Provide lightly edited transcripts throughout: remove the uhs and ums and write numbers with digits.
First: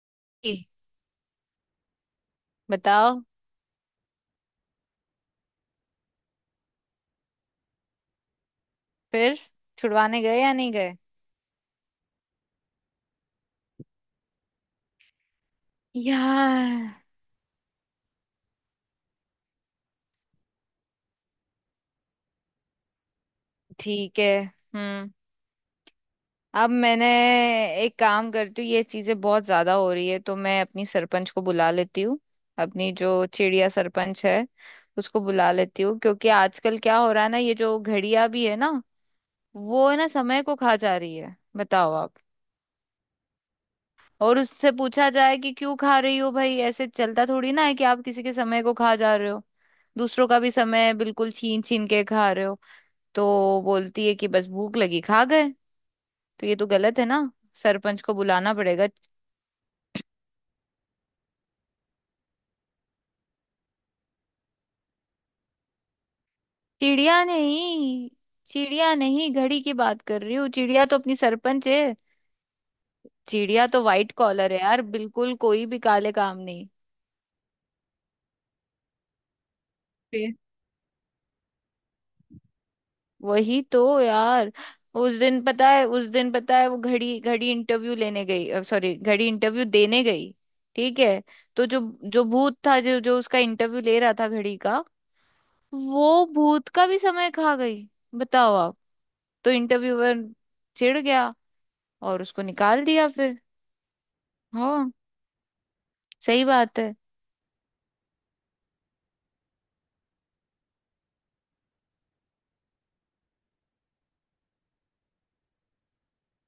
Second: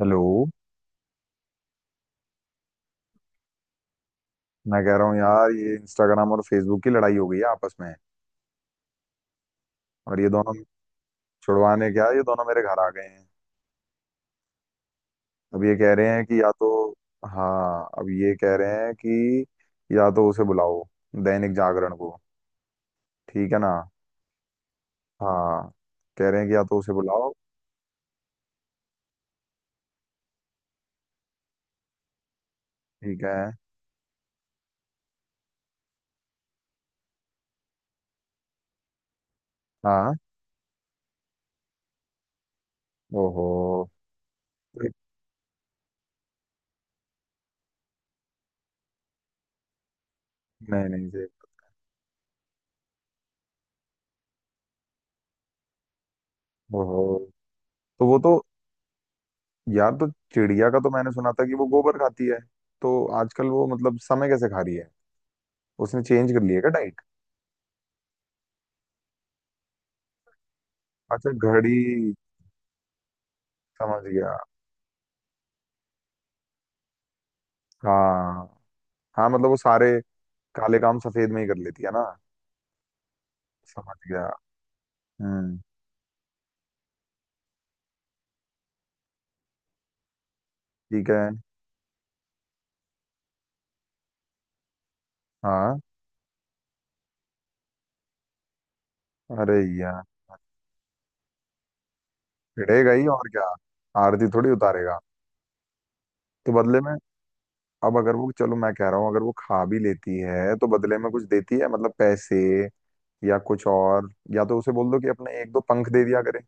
Hello. ई, बताओ। मैं कह रहा हूँ यार ये इंस्टाग्राम और फेसबुक की लड़ाई हो गई है आपस में। फिर और छुड़वाने ये गए या दोनों नहीं गए। छुड़वाने क्या ये दोनों मेरे घर आ गए हैं। अब ये कह रहे हैं कि या तो यार हाँ, अब ये कह रहे हैं कि या तो उसे बुलाओ दैनिक जागरण को। ठीक है ना। ठीक है। हम्म। हाँ, कह रहे हैं कि या अब तो उसे मैंने, बुलाओ। एक काम करती हूँ, ये चीजें बहुत ज्यादा हो रही है तो मैं अपनी सरपंच को बुला लेती हूँ। अपनी ठीक जो है। चिड़िया सरपंच है उसको बुला लेती हूँ, क्योंकि आजकल क्या हो रहा है ना, ये जो घड़ियां भी है ना, वो है ना हाँ। समय को खा जा रही है, बताओ आप। ओहो। और उससे पूछा जाए कि क्यों खा रही हो भाई, ऐसे चलता थोड़ी ना है कि आप किसी के समय को खा जा रहे हो, दूसरों का भी नहीं समय नहीं जी। बिल्कुल छीन छीन के खा रहे हो। तो बोलती है कि बस भूख लगी खा गए। तो ये तो गलत है ओहो। ना, सरपंच तो को वो तो बुलाना पड़ेगा। यार तो चिड़िया का तो मैंने सुना था कि वो गोबर खाती है। तो आजकल वो मतलब समय कैसे खा रही है? उसने चेंज कर लिया क्या? चिड़िया नहीं, चिड़िया नहीं, घड़ी की बात कर रही हूँ। चिड़िया तो अपनी अच्छा, सरपंच घड़ी। है। चिड़िया तो समझ वाइट गया। कॉलर है यार, बिल्कुल कोई भी काले काम नहीं। हाँ, हाँ, मतलब वो सारे काले काम सफेद में ही कर लेती है ना। वही तो समझ गया। यार। उस दिन हम्म। पता है, उस दिन पता है, वो घड़ी घड़ी इंटरव्यू लेने गई, सॉरी घड़ी इंटरव्यू देने गई। ठीक ठीक है, है। तो जो जो भूत था, जो जो उसका इंटरव्यू ले रहा था, घड़ी का। हाँ। वो भूत का भी समय खा गई, बताओ आप। तो अरे यार, इंटरव्यूअर चिढ़ गया और उसको निकाल चिढ़ेगा ही दिया और फिर। क्या। आरती थोड़ी हाँ उतारेगा। सही तो बात बदले में है। अब अगर वो चलो, मैं कह रहा हूँ अगर वो खा भी लेती है तो बदले में कुछ देती है मतलब पैसे या कुछ और। या तो उसे बोल दो कि अपने एक दो पंख दे दिया करे।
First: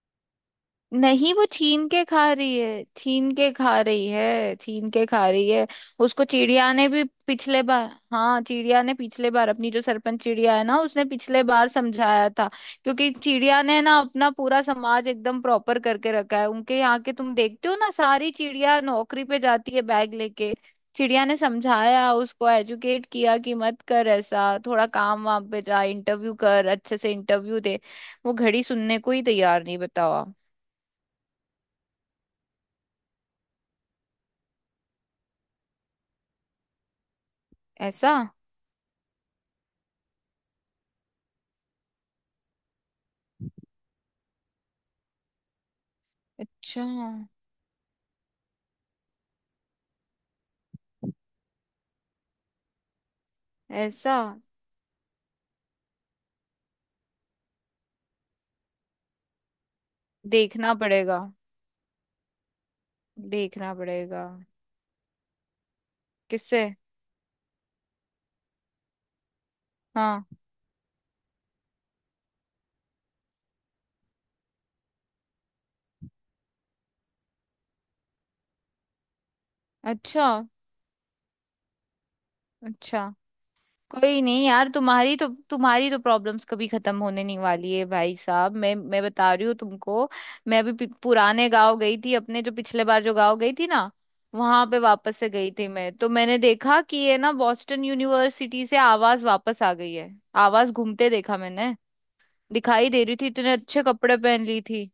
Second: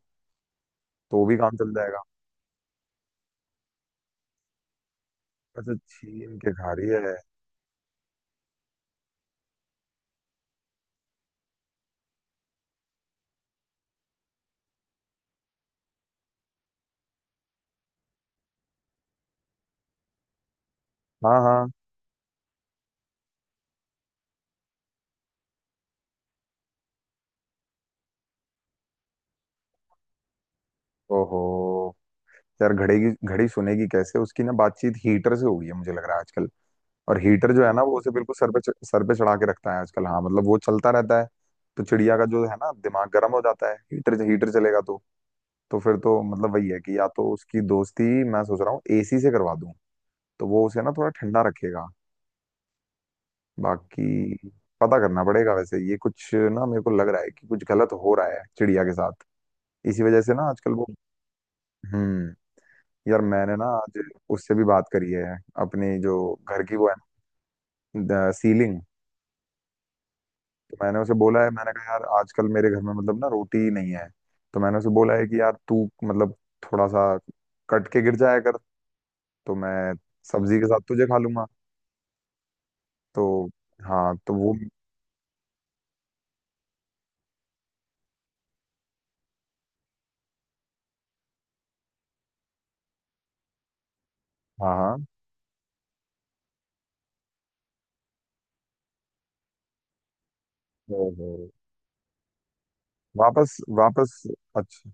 तो वो नहीं भी वो काम चल छीन जाएगा। के खा रही है, छीन के खा रही है, छीन के खा रही है। अच्छा, उसको छीन के खा चिड़िया ने रही भी है। पिछले बार, हाँ चिड़िया ने पिछले बार, अपनी जो सरपंच चिड़िया है ना, उसने पिछले बार समझाया था, क्योंकि चिड़िया ने ना अपना पूरा समाज एकदम प्रॉपर करके रखा है। उनके यहाँ के तुम देखते हो ना, सारी चिड़िया नौकरी पे जाती है बैग लेके। चिड़िया ने हाँ हाँ। समझाया उसको, एजुकेट किया, कि मत कर ऐसा, थोड़ा काम वाम पे जा, इंटरव्यू कर, अच्छे से इंटरव्यू दे। वो घड़ी सुनने को ही तैयार नहीं, बताओ आप। ओहो। यार, घड़ी सुनेगी कैसे? उसकी ना बातचीत हीटर से हो गई है मुझे लग रहा है आजकल। और हीटर जो है ना वो उसे ऐसा। बिल्कुल सर पे चढ़ा के रखता है आजकल। हाँ मतलब वो चलता रहता है। तो चिड़िया का जो है ना दिमाग गर्म हो जाता है, हीटर हीटर चलेगा तो। तो फिर तो मतलब वही है अच्छा। कि या तो उसकी दोस्ती मैं सोच रहा हूँ एसी से करवा दूं। तो वो उसे ना थोड़ा ठंडा रखेगा। ऐसा। बाकी पता करना पड़ेगा, वैसे ये कुछ ना मेरे को लग रहा है कि कुछ गलत हो रहा है चिड़िया के साथ। इसी वजह से ना आजकल देखना वो। पड़ेगा, हम्म। यार, मैंने ना देखना आज पड़ेगा। उससे भी बात करी है। अपनी जो किससे? घर की वो है, सीलिंग। हाँ। तो मैंने उसे बोला है, मैंने कहा यार आजकल मेरे घर में मतलब ना रोटी नहीं है। तो मैंने उसे बोला है कि यार तू मतलब थोड़ा सा कट के गिर जाया कर। तो मैं अच्छा। सब्जी के साथ तुझे खा लूंगा। अच्छा। तो, हाँ कोई तो नहीं वो। यार, तुम्हारी तो, तुम्हारी तो प्रॉब्लम्स कभी खत्म होने नहीं वाली है भाई साहब, मैं बता रही हूँ तुमको। मैं अभी पुराने गांव गई थी, अपने जो पिछले बार जो गांव गई थी ना, वहां हाँ पे हाँ। वापस से गई थी मैं, तो मैंने देखा कि ये ना बॉस्टन यूनिवर्सिटी से आवाज वापस आ गई है। आवाज घूमते ओहो। देखा मैंने, दिखाई दे रही थी, इतने वापस, अच्छे कपड़े वापस। पहन ली थी। अच्छा,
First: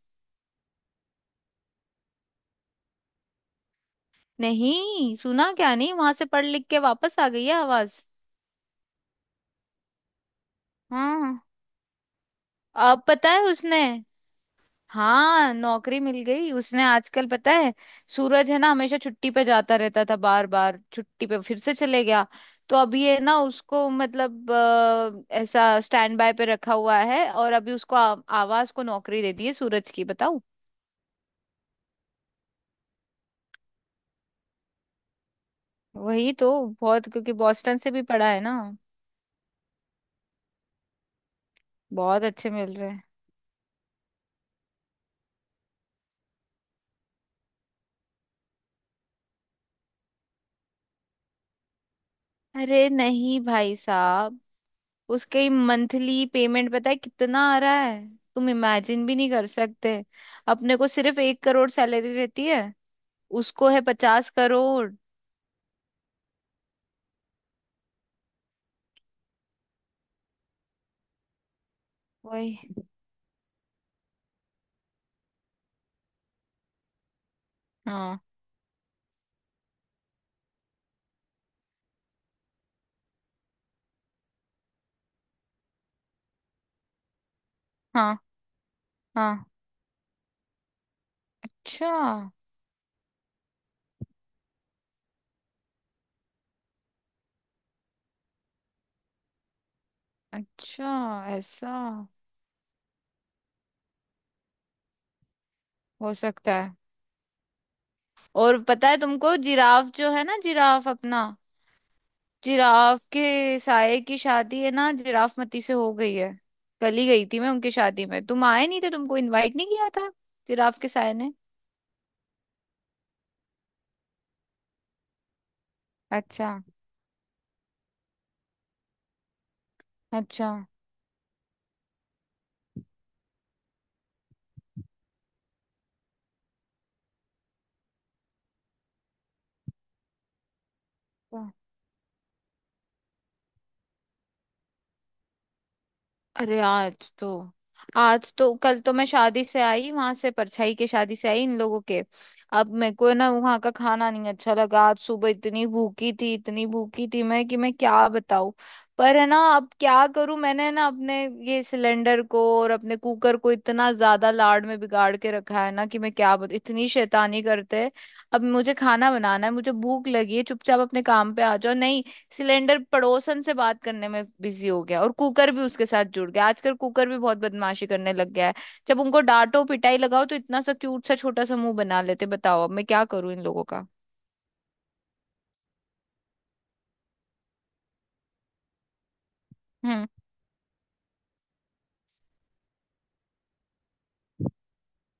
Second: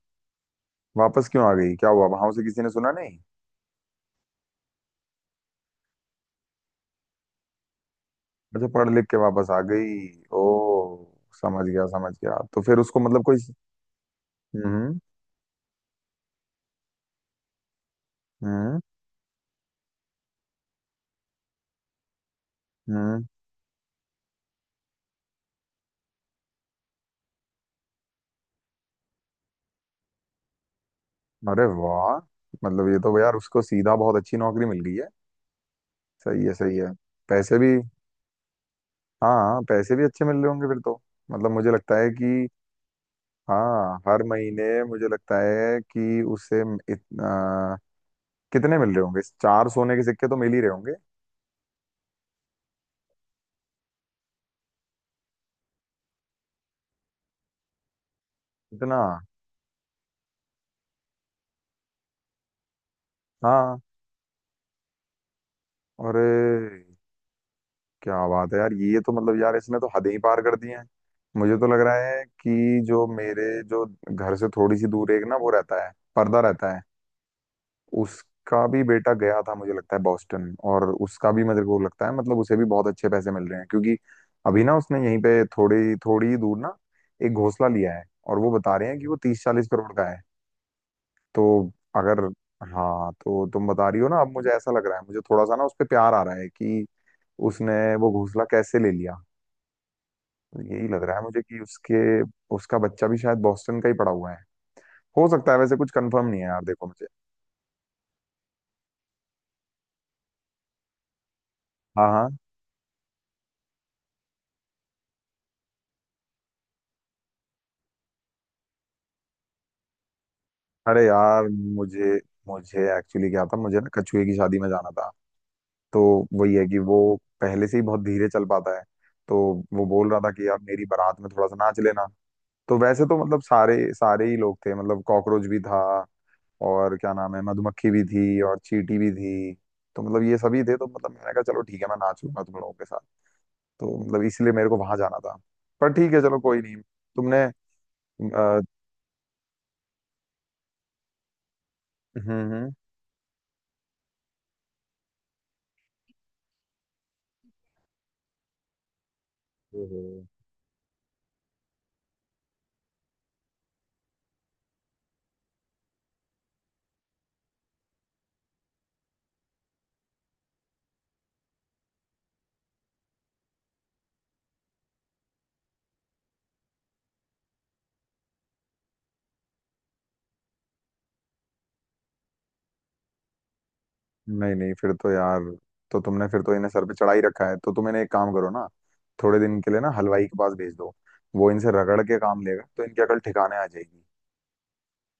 वापस क्यों आ गई? क्या हुआ वहां से, किसी ने सुना नहीं? नहीं सुना क्या, नहीं वहां से पढ़ लिख के वापस आ गई है आवाज। अच्छा, पढ़ लिख के वापस आ गई। ओ, हाँ। समझ गया, समझ गया। तो फिर उसको अब मतलब पता कोई। है उसने, हम्म। हाँ नौकरी मिल गई उसने आजकल, पता है सूरज है ना, हम्म। हमेशा छुट्टी पे जाता रहता था, बार बार छुट्टी पे फिर से चले गया। तो अभी ये हम्म। ना उसको, मतलब ऐसा स्टैंड बाय पे रखा हुआ है, और अभी उसको आवाज को नौकरी दे दी है सूरज की, बताओ। अरे वाह। मतलब ये तो यार उसको सीधा बहुत अच्छी नौकरी मिल गई है। वही सही तो, है, सही है। बहुत, क्योंकि पैसे भी। बॉस्टन से भी पढ़ा है ना। हाँ हाँ, पैसे भी अच्छे मिल रहे होंगे फिर तो। मतलब मुझे लगता है बहुत कि। अच्छे मिल रहे हैं। हाँ, हर महीने मुझे लगता है कि उसे इतना कितने मिल रहे होंगे? चार सोने के सिक्के तो मिल ही रहे होंगे। अरे नहीं भाई साहब, उसके ही मंथली पेमेंट पता है कितना आ रहा है, तुम इतना। इमेजिन भी नहीं कर सकते। अपने को सिर्फ एक करोड़ सैलरी रहती है, उसको हाँ। है पचास करोड़। अरे, क्या बात है यार, ये तो मतलब यार इसने तो हदें ही पार कर दी हैं। मुझे तो लग रहा है वही। कि जो घर से थोड़ी सी दूर एक ना वो रहता है, पर्दा रहता है। हाँ। उसका भी बेटा गया था मुझे लगता है बॉस्टन, और उसका भी मेरे को लगता है मतलब उसे भी बहुत अच्छे पैसे मिल रहे हैं क्योंकि अभी ना उसने यहीं पे थोड़ी थोड़ी ही दूर ना एक घोंसला लिया है। हाँ। और वो बता रहे हैं कि वो तीस हाँ। चालीस करोड़ का है। तो अच्छा। अगर हाँ तो तुम बता रही हो ना, अब मुझे ऐसा लग रहा है, मुझे थोड़ा सा ना उस पे प्यार आ रहा है कि उसने वो घोंसला कैसे ले लिया। यही अच्छा। लग रहा है मुझे कि ऐसा। उसके उसका बच्चा भी शायद बॉस्टन का ही पड़ा हुआ है। हो सकता है, वैसे कुछ हो कंफर्म नहीं है सकता यार, है। देखो मुझे। और पता है तुमको, जिराफ जो है ना, जिराफ अपना, हाँ हाँ। जिराफ के साये की शादी है ना, जिराफ मती से हो गई है। कल ही गई थी मैं उनकी शादी में, तुम आए नहीं थे, तुमको इनवाइट नहीं किया था जिराफ के अरे साये ने। यार, मुझे मुझे एक्चुअली क्या था, मुझे ना कछुए की शादी में जाना था। तो अच्छा। वही है कि वो पहले से ही बहुत धीरे चल पाता है। तो वो बोल रहा था कि अच्छा। यार, मेरी बारात में थोड़ा सा नाच लेना। तो वैसे तो मतलब सारे सारे ही लोग थे, मतलब कॉकरोच भी था। और क्या नाम है, मधुमक्खी भी थी और चींटी भी थी। तो मतलब ये सभी थे तो मतलब मैंने कहा क्या? चलो ठीक है, मैं नाच लूंगा तुम लोगों के साथ। तो मतलब इसलिए मेरे को वहां जाना था। पर ठीक है, चलो कोई अरे नहीं। आज तो, तुमने। आज तो, अ, कल तो मैं शादी से आई, वहां से परछाई के शादी से आई इन लोगों के। हम्म। अब मेरे को ना वहां का खाना नहीं अच्छा लगा, आज सुबह इतनी भूखी थी, इतनी भूखी थी मैं कि मैं क्या बताऊं। पर है ना, अब क्या हम्म। करूं, मैंने ना अपने ये सिलेंडर को और अपने कुकर को इतना ज्यादा लाड़ में बिगाड़ के रखा है ना, कि मैं क्या बता, इतनी शैतानी करते हैं। अब मुझे खाना बनाना है, मुझे भूख लगी है, चुपचाप अपने काम पे आ जाओ, नहीं, सिलेंडर पड़ोसन से बात करने में बिजी हो गया, और कुकर भी उसके साथ जुड़ गया, आजकल कुकर भी बहुत बदमाशी करने लग गया है। जब उनको डांटो पिटाई लगाओ, तो इतना सा क्यूट सा छोटा सा मुंह बना लेते, बताओ अब मैं क्या करूं इन लोगों का। नहीं नहीं, फिर तो यार, तो तुमने फिर तो इन्हें सर पे चढ़ा ही रखा है, तो तुम इन्हें एक काम करो ना। थोड़े दिन के लिए ना हम्म। हलवाई के पास भेज दो। वो इनसे रगड़ के काम लेगा तो इनकी अकल ठिकाने आ जाएगी।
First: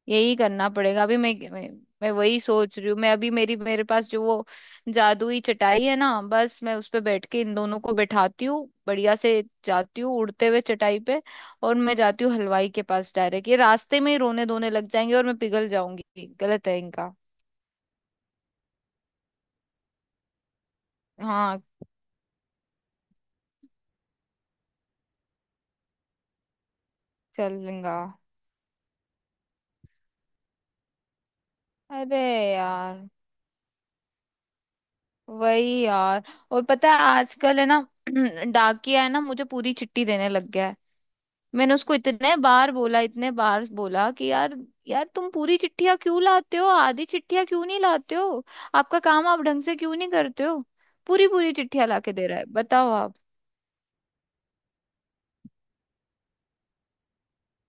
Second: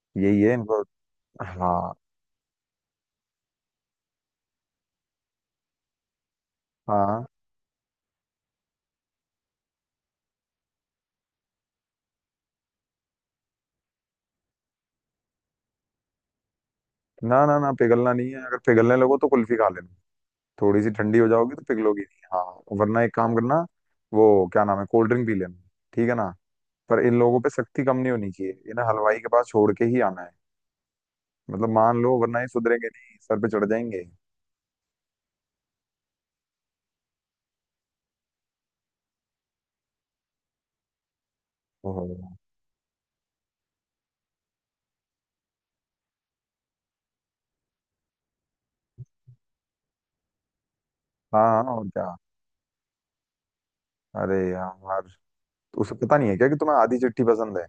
यही यही है करना इनको। पड़ेगा, अभी हाँ। मैं वही सोच रही हूँ। मैं अभी, मेरी मेरे पास जो वो जादुई चटाई है ना, बस मैं उस पे हाँ बैठ के इन दोनों को बैठाती हूँ, बढ़िया से जाती हूँ उड़ते हुए चटाई पे, और मैं जाती हूँ हलवाई के पास डायरेक्ट। ये रास्ते में ही रोने धोने लग जाएंगे और मैं पिघल जाऊंगी, गलत है इनका। ना, ना, ना, पिघलना नहीं है। अगर पिघलने लगो तो कुल्फी खा लेना। थोड़ी सी ठंडी हो जाओगी हाँ तो पिघलोगी नहीं। हाँ। वरना एक काम करना, वो क्या नाम है, कोल्ड ड्रिंक पी लेना। ठीक है ना। पर इन लोगों पे चल सख्ती लेंगा। कम नहीं होनी चाहिए, इन्हें हलवाई के पास छोड़ के ही आना है। मतलब मान लो, अरे वरना ये सुधरेंगे यार, नहीं, सर पे चढ़ जाएंगे। वही यार। और पता है आजकल है ना, डाकिया है ना, मुझे पूरी चिट्ठी देने लग गया है। मैंने उसको ओहो। इतने बार बोला, इतने बार बोला कि यार, यार तुम पूरी चिट्ठियां क्यों लाते हो, आधी चिट्ठियां क्यों नहीं लाते हो, आपका काम आप ढंग से क्यों नहीं करते हो, पूरी हाँ पूरी हाँ, और चिट्ठियां क्या। लाके दे रहा है, बताओ आप। अरे यार, उसे पता नहीं है क्या कि तुम्हें आधी चिट्ठी पसंद है?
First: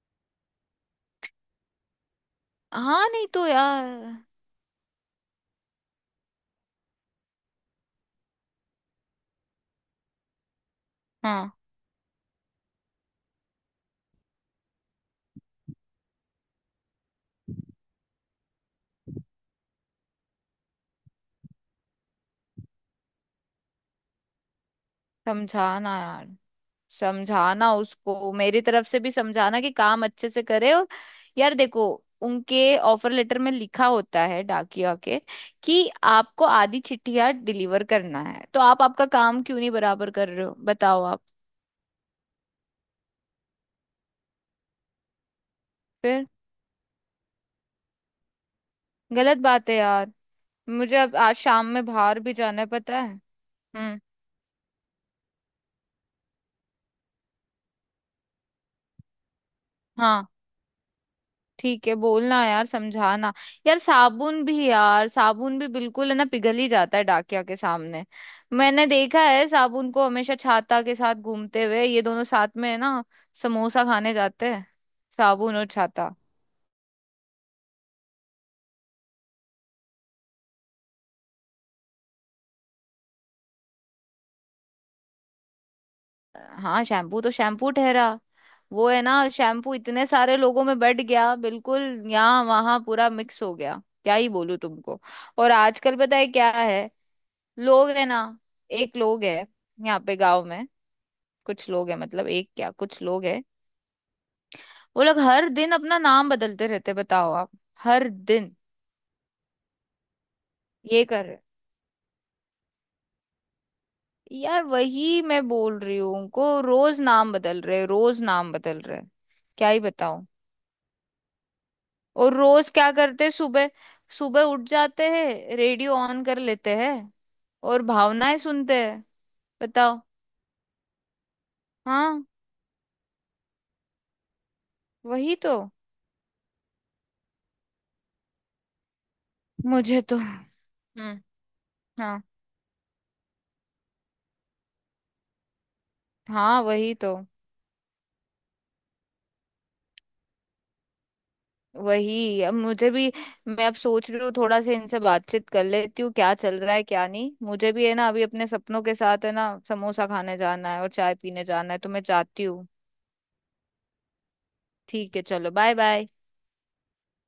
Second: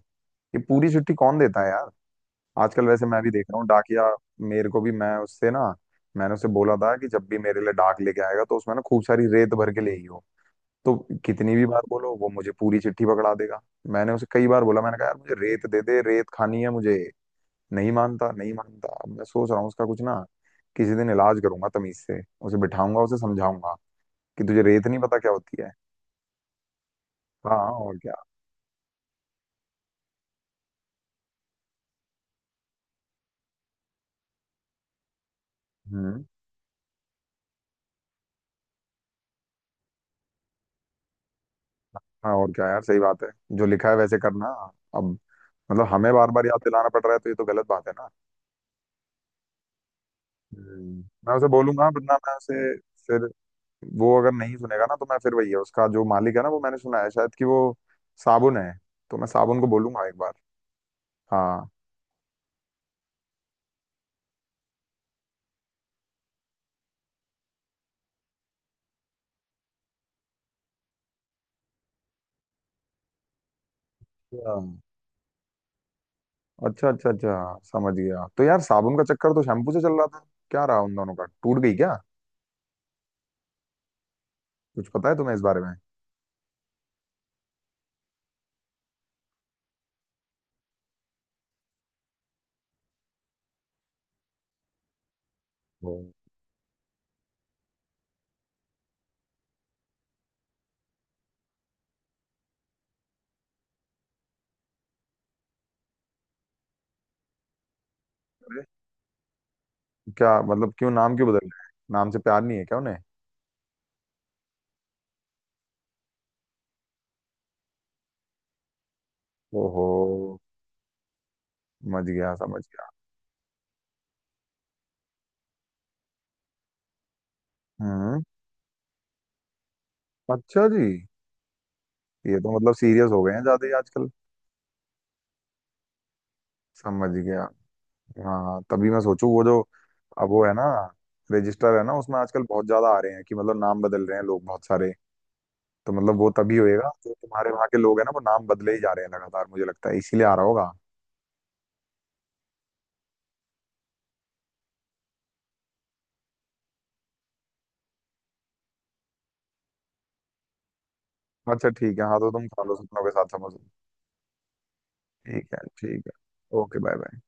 ये पूरी चिट्ठी कौन देता है यार? आजकल वैसे हाँ मैं नहीं भी तो देख रहा हूँ डाकिया। यार। मेरे को भी, मैं उससे ना। मैंने उसे बोला था कि जब भी मेरे लिए डाक लेके आएगा तो उसमें ना खूब सारी रेत भर के ले आई हो। तो हाँ कितनी भी बार बोलो वो मुझे पूरी चिट्ठी पकड़ा देगा। मैंने उसे कई बार बोला, मैंने कहा यार मुझे रेत दे दे, रेत खानी है मुझे। नहीं मानता, नहीं मानता। अब मैं सोच रहा हूँ उसका कुछ ना, किसी दिन इलाज करूंगा तमीज से। उसे बिठाऊंगा, उसे समझाऊंगा कि तुझे रेत नहीं पता क्या होती है। समझाना यार, हाँ, समझाना और क्या। उसको, मेरी तरफ से भी समझाना कि काम अच्छे से करे। और यार देखो, उनके ऑफर लेटर में लिखा होता है डाकिया के, कि हम्म। आपको आधी चिट्ठियां डिलीवर करना है, तो आप, आपका काम क्यों नहीं बराबर कर रहे हो, बताओ आप। हाँ, और क्या यार, सही बात है। जो लिखा है वैसे करना। अब मतलब हमें फिर बार बार याद दिलाना पड़ रहा है, तो ये तो गलत बात है ना। गलत बात है यार। मुझे हम्म। अब आज मैं उसे शाम में बोलूंगा, वरना बाहर भी मैं उसे जाना है पता है। फिर। हम्म। वो अगर नहीं सुनेगा ना तो मैं फिर वही है, उसका जो मालिक है ना, वो मैंने सुना है शायद कि वो साबुन है। तो मैं साबुन को बोलूंगा एक हाँ बार। हाँ ठीक है, बोलना यार, समझाना। यार साबुन भी, यार साबुन भी बिल्कुल है ना, पिघल ही जाता है डाकिया के सामने। मैंने देखा है साबुन को, हमेशा छाता के साथ घूमते हुए, ये दोनों साथ में है ना, समोसा खाने जाते हाँ। हैं, साबुन और छाता। अच्छा, अच्छा, अच्छा, समझ गया। तो यार साबुन का चक्कर तो शैम्पू से चल रहा था। क्या रहा उन दोनों का? टूट गई क्या? कुछ पता है तुम्हें इस बारे में? हाँ शैम्पू तो शैम्पू ठहरा, वो है ना शैम्पू इतने सारे लोगों में बट गया बिल्कुल, यहाँ वहां पूरा मिक्स हो गया, क्या ही बोलूं तुमको। और आजकल हाँ। पता है क्या है, लोग है ना, एक लोग है, यहाँ पे गांव में, कुछ लोग हैं, मतलब एक क्या, कुछ लोग हैं, वो लोग हर दिन अपना नाम बदलते रहते हैं, बताओ आप, हर दिन अरे, क्या मतलब? क्यों ये नाम कर क्यों रहे बदल हैं। रहे हैं? नाम से प्यार नहीं है क्या उन्हें? यार वही मैं बोल रही हूँ उनको, रोज नाम बदल रहे हैं, रोज नाम बदल रहे हैं, क्या ही ओहो, बताऊं। समझ गया, और समझ रोज गया। क्या करते हैं, सुबह, सुबह उठ जाते हैं, रेडियो ऑन कर लेते हैं, और हम्म। भावनाएं सुनते हैं, बताओ। अच्छा जी। हाँ ये तो मतलब सीरियस हो गए हैं ज्यादा ही आजकल। वही तो। समझ गया। हाँ, तभी मैं सोचूं वो जो। मुझे तो, अब वो है ना, हम्म, रजिस्टर है ना, उसमें हाँ आजकल बहुत ज्यादा आ रहे हैं कि मतलब नाम बदल रहे हैं लोग बहुत सारे। तो मतलब वो तभी हाँ होएगा, वही जो तो, तुम्हारे वहाँ के लोग हैं ना वो नाम बदले ही जा रहे हैं लगातार, मुझे लगता है इसीलिए आ रहा होगा। वही अब मुझे भी, मैं अब सोच रही हूँ थोड़ा सा इनसे बातचीत कर लेती हूँ, क्या चल रहा है क्या नहीं, मुझे भी है ना, अभी अपने सपनों के साथ है ना समोसा खाने जाना है और चाय पीने अच्छा जाना है, तो ठीक मैं है। हाँ, तो जाती तुम खा हूँ। लो सपनों के साथ, समझ लो। ठीक है ठीक चलो, है, बाय ठीक बाय। है। Okay, bye bye.